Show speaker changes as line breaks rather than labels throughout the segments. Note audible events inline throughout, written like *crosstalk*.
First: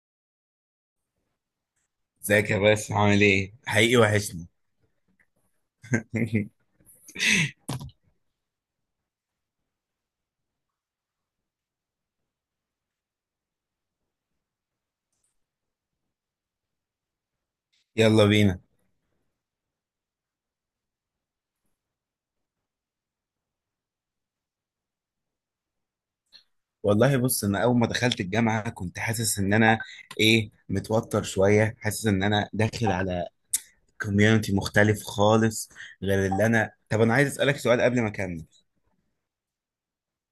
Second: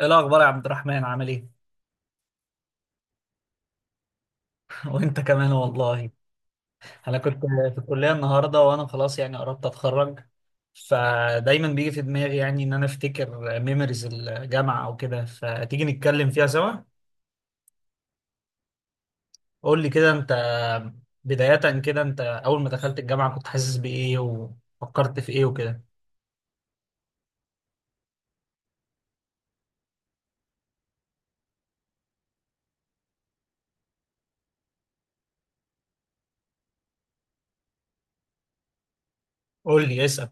ايه الاخبار يا عبد الرحمن عامل ايه؟
ازيك يا باشا، عامل ايه؟ حقيقي وحشني.
*laughs* وانت كمان والله.
*laughs*
انا كنت في الكليه النهارده وانا خلاص يعني قربت اتخرج، فدايما بيجي في دماغي يعني ان انا افتكر ميموريز الجامعه او كده فتيجي نتكلم فيها سوا.
يلا بينا.
قول لي كده انت، بدايه كده انت اول ما دخلت الجامعه كنت حاسس بايه وفكرت في ايه وكده.
والله بص، انا اول ما دخلت الجامعه كنت حاسس ان انا متوتر شويه، حاسس ان انا داخل على كوميونتي مختلف خالص. غير اللي انا طب انا عايز اسالك سؤال قبل ما اكمل.
قول لي اسال.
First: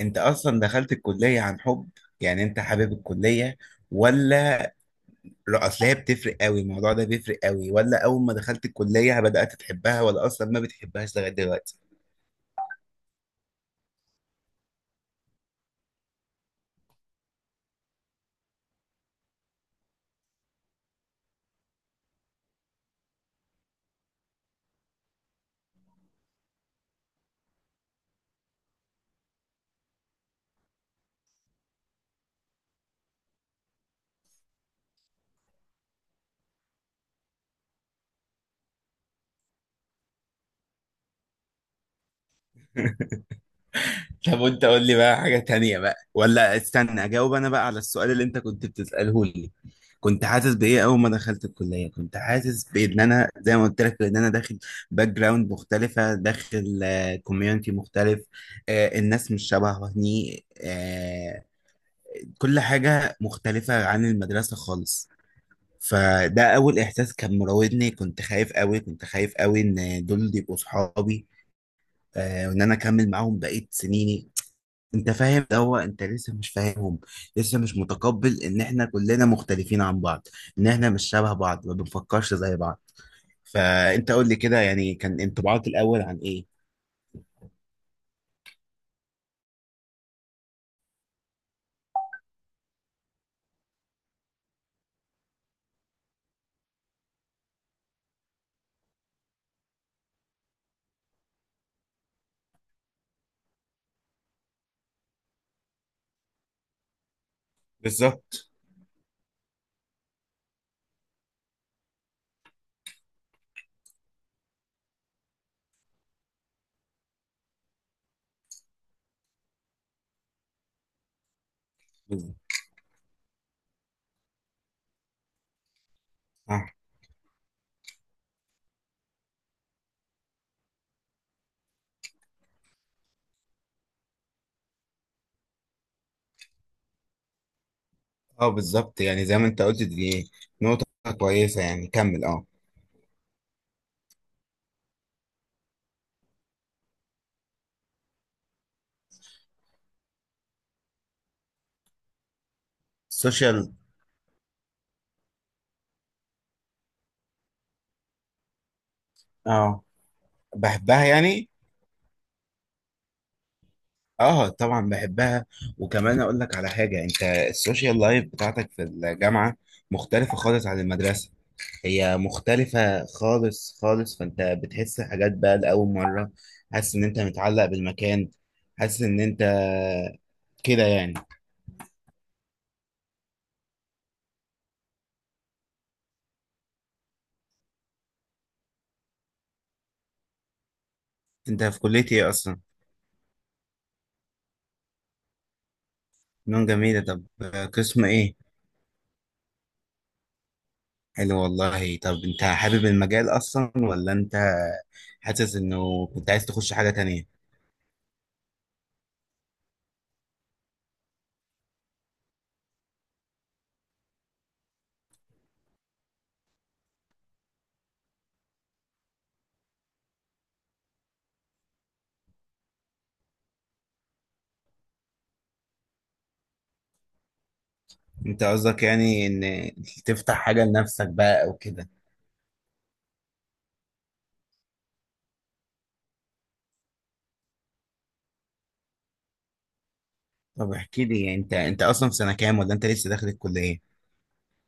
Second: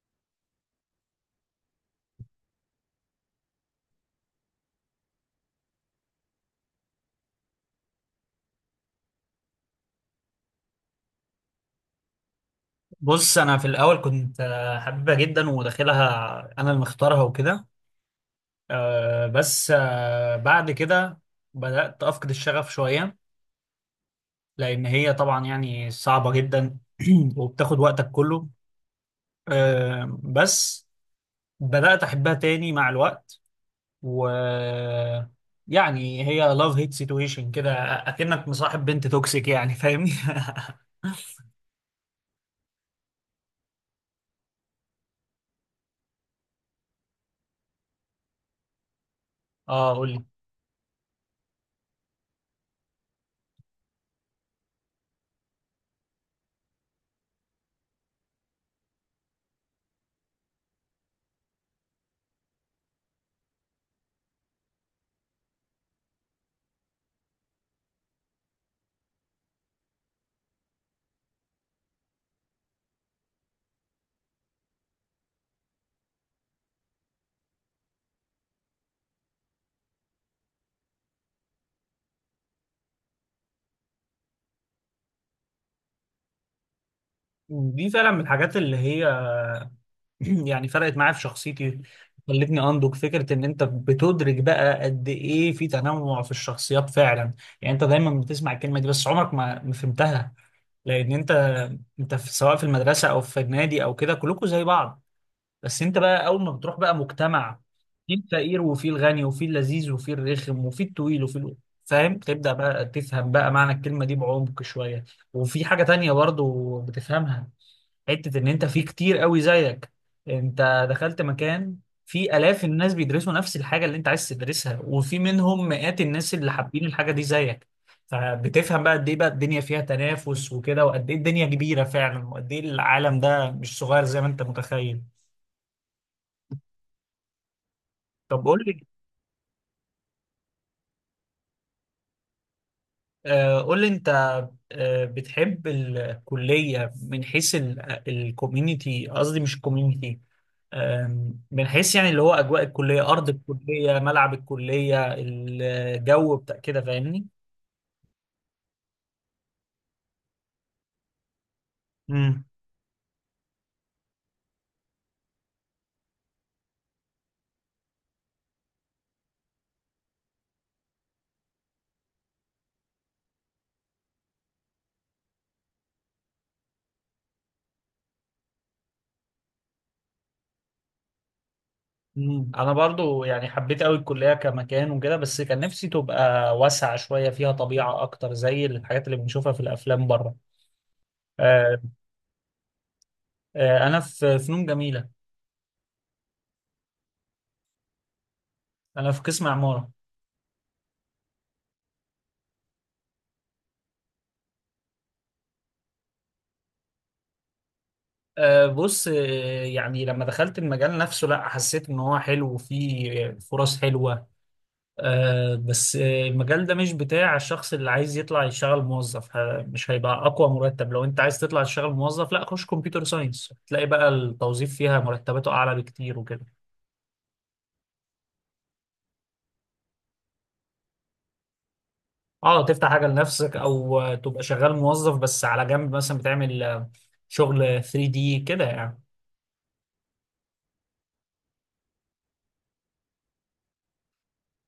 انت اصلا دخلت الكليه عن حب؟ يعني انت حابب الكليه ولا؟ لا، اصل هي بتفرق قوي، الموضوع ده بيفرق قوي. ولا اول ما دخلت الكليه بدات تحبها، ولا اصلا ما بتحبهاش لغايه دلوقتي؟
بص انا في الاول كنت حبيبها جدا وداخلها، انا اللي مختارها وكده. آه، بس آه، بعد كده بدأت أفقد الشغف شوية، لان هي طبعا يعني صعبة جدا. *clears throat* وبتاخد وقتك كله. آه، بس بدأت احبها تاني مع الوقت. و يعني هي لاف هيت سيتويشن كده، اكنك مصاحب بنت توكسيك يعني فاهمني.
طب وانت، قول لي بقى حاجة تانية بقى، ولا استنى اجاوب انا بقى على السؤال اللي انت كنت بتسأله لي؟
*laughs* اه قول لي.
كنت حاسس بايه اول ما دخلت الكلية؟ كنت حاسس بان انا زي ما قلت لك ان انا داخل باك جراوند مختلفة، داخل كوميونتي مختلف. الناس مش شبهني. كل حاجة مختلفة عن المدرسة خالص. فده اول احساس كان مراودني. كنت خايف قوي، كنت خايف قوي ان دول يبقوا صحابي، وان انا اكمل معاهم بقية سنيني. انت فاهم، ده هو انت لسه مش فاهمهم، لسه مش متقبل ان احنا كلنا مختلفين عن بعض، ان احنا مش شبه بعض، ما بنفكرش زي بعض. فانت قول لي كده، يعني كان انطباعك الاول عن ايه؟
دي فعلا من الحاجات اللي هي *clears throat* يعني فرقت معايا في شخصيتي، خلتني انضج. فكره ان انت بتدرك بقى قد ايه في تنوع في الشخصيات فعلا، يعني انت دايما بتسمع الكلمه دي بس عمرك ما فهمتها. لان انت، انت في سواء في المدرسه او في النادي او كده كلكم زي بعض، بس انت بقى اول ما بتروح بقى مجتمع، في
بالظبط.
الفقير وفي الغني وفي اللذيذ وفي الرخم وفي الطويل وفي ال... فاهم، تبدا بقى تفهم بقى معنى الكلمه دي بعمق شويه. وفي حاجه تانية برضو بتفهمها، حتة ان انت في كتير قوي زيك، انت دخلت مكان في
بالظبط.
الاف الناس بيدرسوا نفس الحاجة اللي انت عايز تدرسها، وفي منهم مئات الناس اللي
اه.
حابين الحاجة دي زيك. فبتفهم بقى قد ايه بقى الدنيا فيها تنافس وكده، وقد ايه الدنيا كبيرة فعلا، وقد ايه العالم ده مش صغير زي ما انت متخيل. طب
اه
قول لي.
بالظبط، يعني زي ما انت قلت، دي نقطة كويسة. يعني كمل اه.
قول لي انت، آه بتحب الكلية من حيث الكوميونتي، قصدي مش الكوميونتي، من حيث يعني اللي هو اجواء الكليه، ارض
السوشيال.
الكليه، ملعب الكليه، الجو بتاع كده فاهمني.
اه، بحبها يعني.
امم.
اه طبعا بحبها. وكمان اقول لك على حاجة، انت السوشيال لايف بتاعتك في الجامعة مختلفة خالص عن المدرسة. هي مختلفة خالص خالص، فانت بتحس حاجات بقى لأول مرة. حاسس ان انت متعلق بالمكان، حاسس ان انت كده يعني.
امم، انا برضو يعني حبيت قوي الكليه كمكان وكده، بس كان نفسي تبقى واسعه شويه، فيها طبيعه اكتر زي الحاجات اللي بنشوفها في الافلام بره.
انت
آه،
في كلية ايه اصلا؟
انا في فنون جميله.
فنون جميلة، طب قسم ايه؟
انا في قسم عماره.
حلو والله. طب انت حابب المجال اصلا، ولا انت حاسس انه كنت عايز تخش حاجة تانية؟
آه، بص آه، يعني لما دخلت المجال نفسه لا، حسيت ان هو حلو وفيه فرص حلوه. آه، بس آه، المجال ده مش بتاع الشخص اللي عايز يطلع يشتغل موظف، مش هيبقى اقوى مرتب. لو انت عايز تطلع تشتغل موظف لا، خش كمبيوتر ساينس تلاقي بقى التوظيف فيها مرتباته اعلى بكتير وكده.
انت قصدك يعني ان تفتح حاجة لنفسك بقى او كده.
اه تفتح حاجه لنفسك، او تبقى شغال موظف بس على جنب مثلا بتعمل شغل 3D دي كده يعني.
طب احكي لي انت، انت اصلا في سنة كام، ولا انت لسه داخل الكلية؟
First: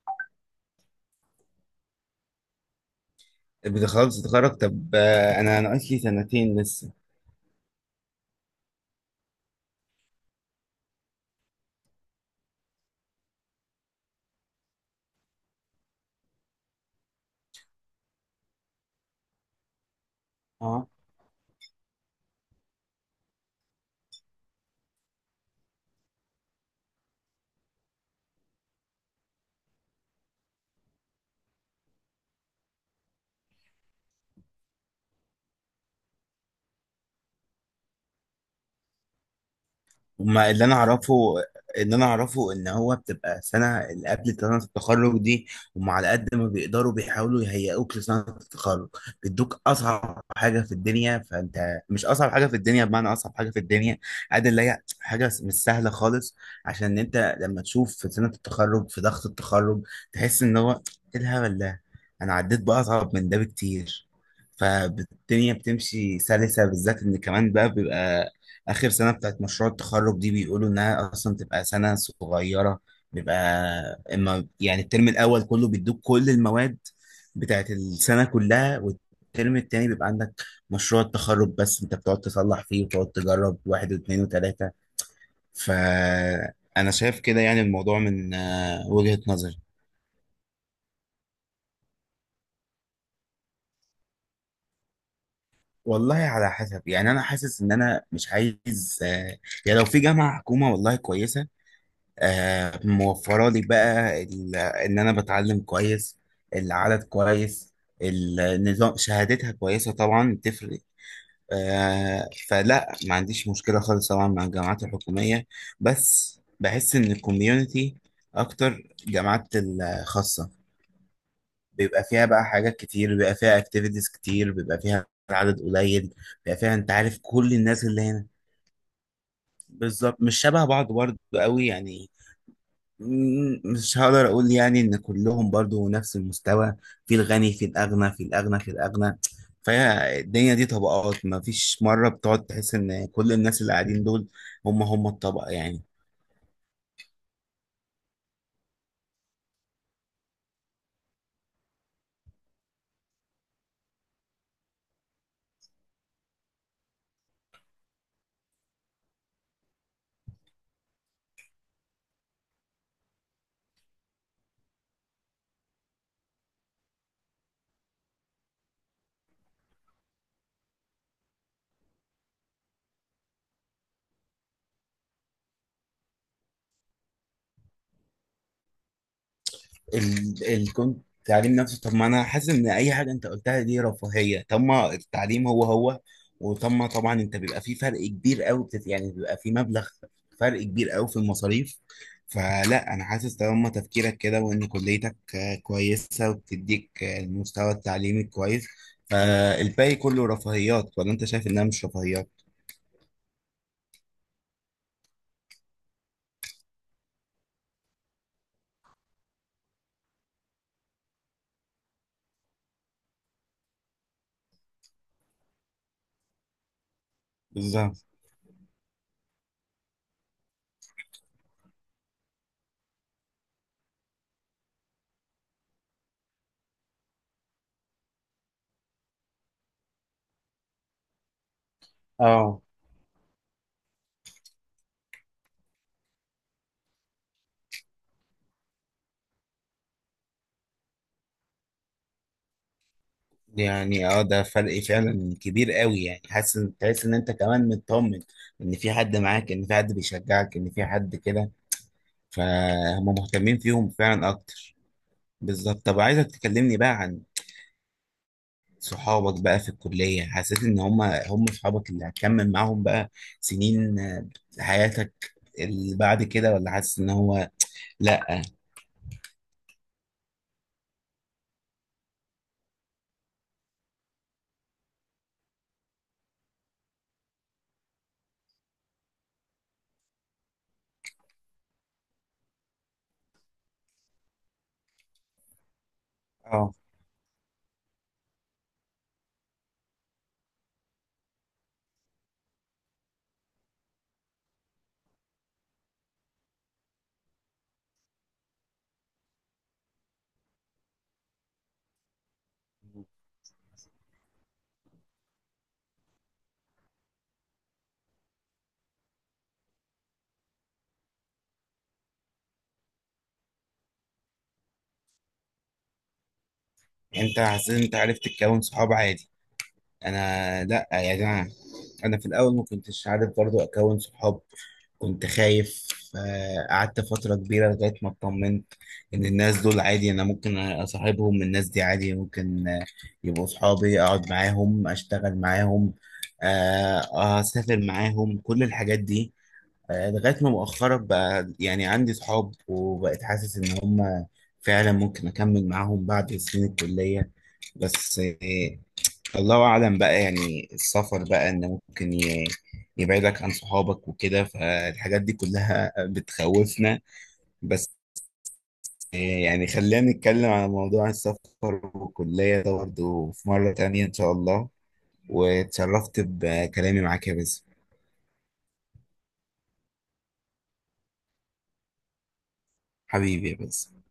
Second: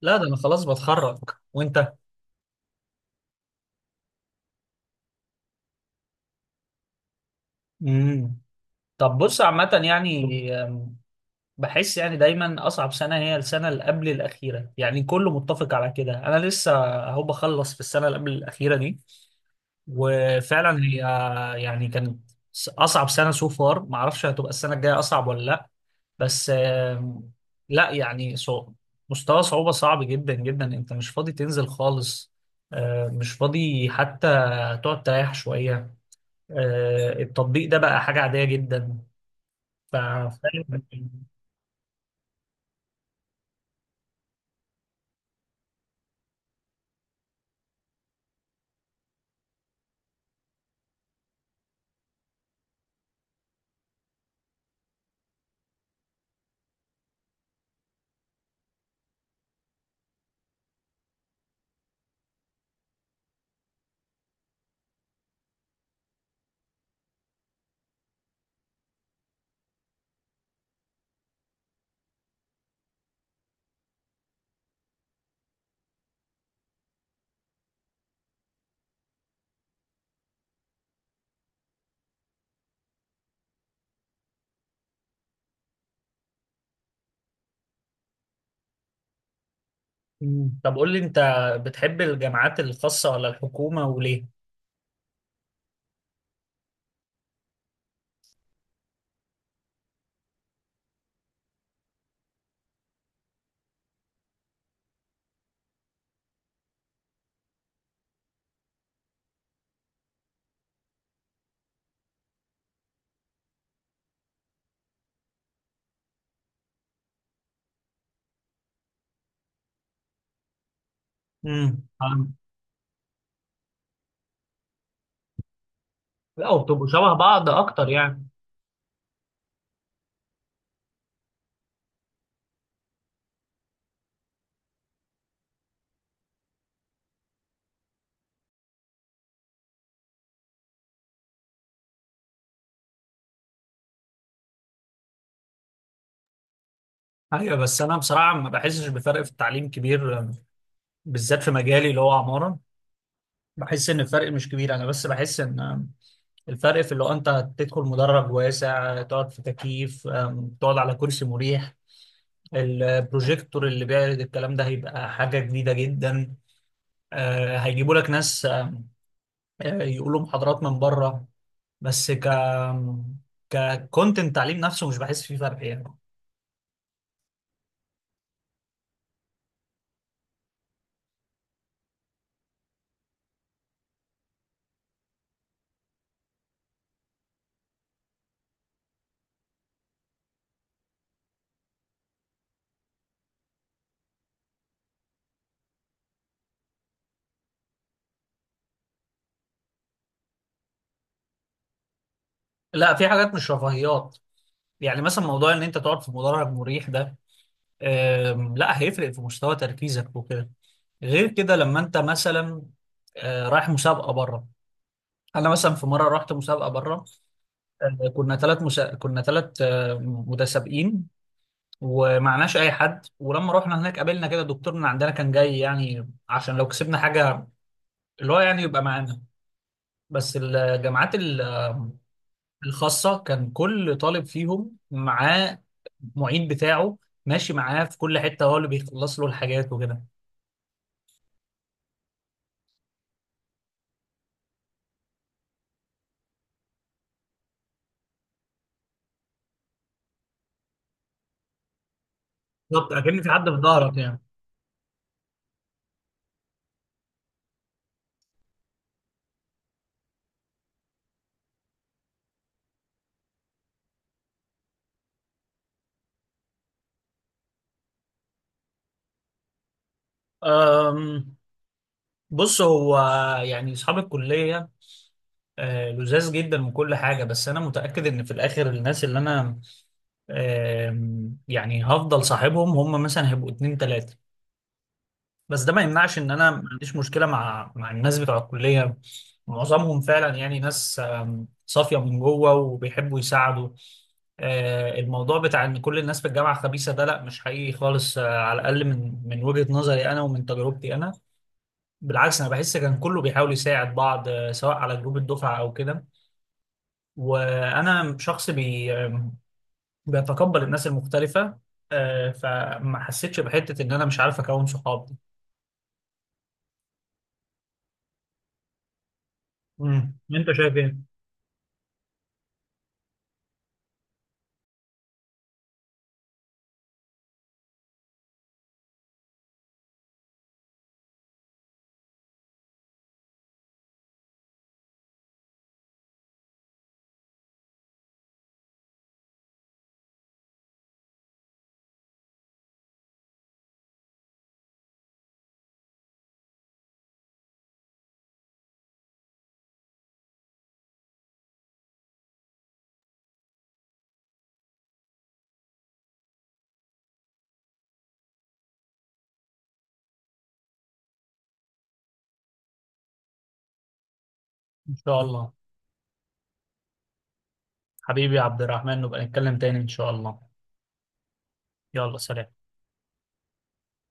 لا، ده انا خلاص بتخرج. وانت؟
بتخلص تتخرج؟ طب انا ناقص لي سنتين لسه.
امم. طب بص عامه يعني بحس يعني دايما اصعب سنه هي السنه اللي قبل الاخيره، يعني كله متفق على كده. انا لسه اهو بخلص في السنه اللي قبل الاخيره دي، وفعلا
اه،
هي يعني كانت اصعب سنه سو فار. ما اعرفش هتبقى السنه الجايه اصعب ولا لا، بس لا يعني صعب، مستوى صعوبه صعب جدا جدا. انت مش فاضي تنزل خالص، مش فاضي حتى تقعد تريح شويه. التطبيق ده بقى حاجه عاديه جدا. ف
وما اللي انا اعرفه، اللي انا اعرفه ان هو بتبقى سنه اللي قبل سنه التخرج دي. هم على قد ما بيقدروا بيحاولوا يهيئوك لسنه التخرج، بيدوك اصعب حاجه في الدنيا. فانت مش اصعب حاجه في الدنيا بمعنى اصعب حاجه في الدنيا، قد اللي هي حاجه مش سهله خالص. عشان إن انت لما تشوف في سنه التخرج، في ضغط التخرج، تحس ان هو ايه الهبل ده، انا عديت باصعب من ده بكتير. فالدنيا بتمشي سلسه، بالذات ان كمان بقى بيبقى آخر سنة بتاعت مشروع التخرج دي بيقولوا إنها أصلا تبقى سنة صغيرة. بيبقى إما يعني الترم الأول كله بيدوك كل المواد بتاعت السنة كلها، والترم التاني بيبقى عندك مشروع التخرج بس. أنت بتقعد تصلح فيه وتقعد تجرب، واحد واثنين وتلاتة. فأنا شايف كده يعني الموضوع من وجهة نظري.
مم. طب قول لي انت، بتحب الجامعات الخاصة ولا الحكومة وليه؟
والله على حسب. يعني أنا حاسس إن أنا مش عايز. يعني لو في جامعة حكومة والله كويسة، موفره لي بقى ان انا بتعلم كويس، العدد كويس، النظام، شهادتها كويسه طبعا بتفرق. فلا ما عنديش مشكله خالص طبعا مع الجامعات الحكوميه. بس بحس ان الكوميونتي اكتر جامعات الخاصه، بيبقى فيها
امم.
بقى حاجات كتير، بيبقى فيها اكتيفيتيز كتير، بيبقى فيها عدد قليل.
لا
بيبقى فيها
وبتبقوا
انت
شبه
عارف
بعض
كل الناس
اكتر
اللي هنا.
يعني.
بالظبط، مش شبه بعض برضه قوي يعني. مش هقدر اقول يعني ان كلهم برضو نفس المستوى. في الغني، في الاغنى، في الاغنى، في الاغنى. فهي الدنيا دي طبقات، ما فيش مرة بتقعد تحس ان كل الناس اللي قاعدين دول هم هم الطبقة يعني.
ايوه بس انا بصراحة ما بحسش بفرق في التعليم كبير، بالذات في مجالي اللي هو عمارة. بحس ان الفرق مش كبير، انا بس بحس ان الفرق في اللي هو انت تدخل مدرج واسع، تقعد في تكييف، تقعد على كرسي مريح، البروجيكتور اللي بيعرض الكلام ده هيبقى حاجة جديدة جدا. هيجيبوا لك ناس، أم، أه، يقولوا محاضرات من بره. بس ك ككونتنت تعليم نفسه مش بحس فيه فرق يعني.
كنت التعليم نفسه، طب ما انا حاسس ان اي حاجه انت قلتها دي رفاهيه. طب ما التعليم هو هو. وطب ما طبعا انت بيبقى في فرق كبير قوي يعني بيبقى في مبلغ، فرق كبير قوي في المصاريف. فلا انا حاسس طالما تفكيرك كده، وان كليتك كويسه وبتديك المستوى التعليمي كويس، فالباقي كله رفاهيات، ولا انت شايف انها مش رفاهيات؟
لا، في حاجات مش رفاهيات. يعني مثلا موضوع ان انت تقعد في مدرج مريح ده لا، هيفرق في مستوى تركيزك وكده. غير كده لما انت مثلا رايح مسابقه بره. انا مثلا في مره رحت مسابقه بره،
بالظبط.
كنا كنا ثلاث متسابقين ومعناش اي حد. ولما رحنا هناك قابلنا كده دكتور من عندنا كان جاي يعني عشان لو كسبنا حاجه اللي هو يعني يبقى معانا. بس
اه
الخاصة كان كل طالب فيهم معاه معيد بتاعه، ماشي معاه في كل حتة، هو اللي بيخلص له الحاجات وكده.
يعني اه ده فرق فعلا كبير قوي يعني. حاسس تحس ان انت كمان مطمن ان في حد معاك، ان في حد بيشجعك، ان في حد كده.
بالظبط،
فهم
أكن في حد في
مهتمين فيهم
ظهرك يعني.
فعلا اكتر. بالظبط. طب عايزك تكلمني بقى عن صحابك بقى في الكلية. حسيت ان هم هم صحابك اللي هتكمل معاهم بقى سنين حياتك اللي بعد كده، ولا حاسس ان هو لا؟
أم، بص هو يعني أصحاب الكلية لذاذ جدا من كل حاجة، بس أنا متأكد إن في الآخر الناس اللي أنا يعني هفضل صاحبهم هم مثلا هيبقوا اتنين تلاتة. بس ده ما يمنعش ان انا ما
اه،
عنديش مشكله مع الناس بتوع الكليه. معظمهم فعلا يعني ناس صافيه من جوه وبيحبوا يساعدوا. الموضوع بتاع ان كل الناس في الجامعه خبيثه ده، لا مش حقيقي خالص، على الاقل من وجهه نظري انا ومن تجربتي انا. بالعكس انا بحس كان كله بيحاول يساعد بعض، سواء على جروب الدفعه او كده. وانا شخص بي آم، بيتقبل الناس المختلفه، فما حسيتش بحته ان انا مش عارف اكون صحاب دي.
انت حسيت إن انت عرفت تكون صحاب عادي.
مم. انت
انا
شايف
لا،
ايه؟
يا جماعه، انا في الاول ما كنتش عارف برضو اكون صحاب، كنت خايف. قعدت فتره كبيره لغايه ما اطمنت ان الناس دول عادي، انا ممكن اصاحبهم، الناس دي عادي ممكن يبقوا صحابي، اقعد معاهم، اشتغل معاهم، اسافر معاهم، كل الحاجات دي. لغايه ما مؤخرا بقى يعني عندي صحاب، وبقيت حاسس ان هم فعلا ممكن اكمل معاهم بعد سنين الكليه. بس الله أعلم بقى، يعني السفر بقى إن ممكن يبعدك عن صحابك وكده، فالحاجات دي كلها بتخوفنا. بس يعني خلينا نتكلم على موضوع السفر والكلية ده برضه في مرة تانية إن شاء الله.
إن شاء الله.
واتشرفت بكلامي معاك يا باسم.
حبيبي يا عبد الرحمن، نبقى نتكلم تاني إن شاء الله. يلا سلام.
حبيبي يا باسم.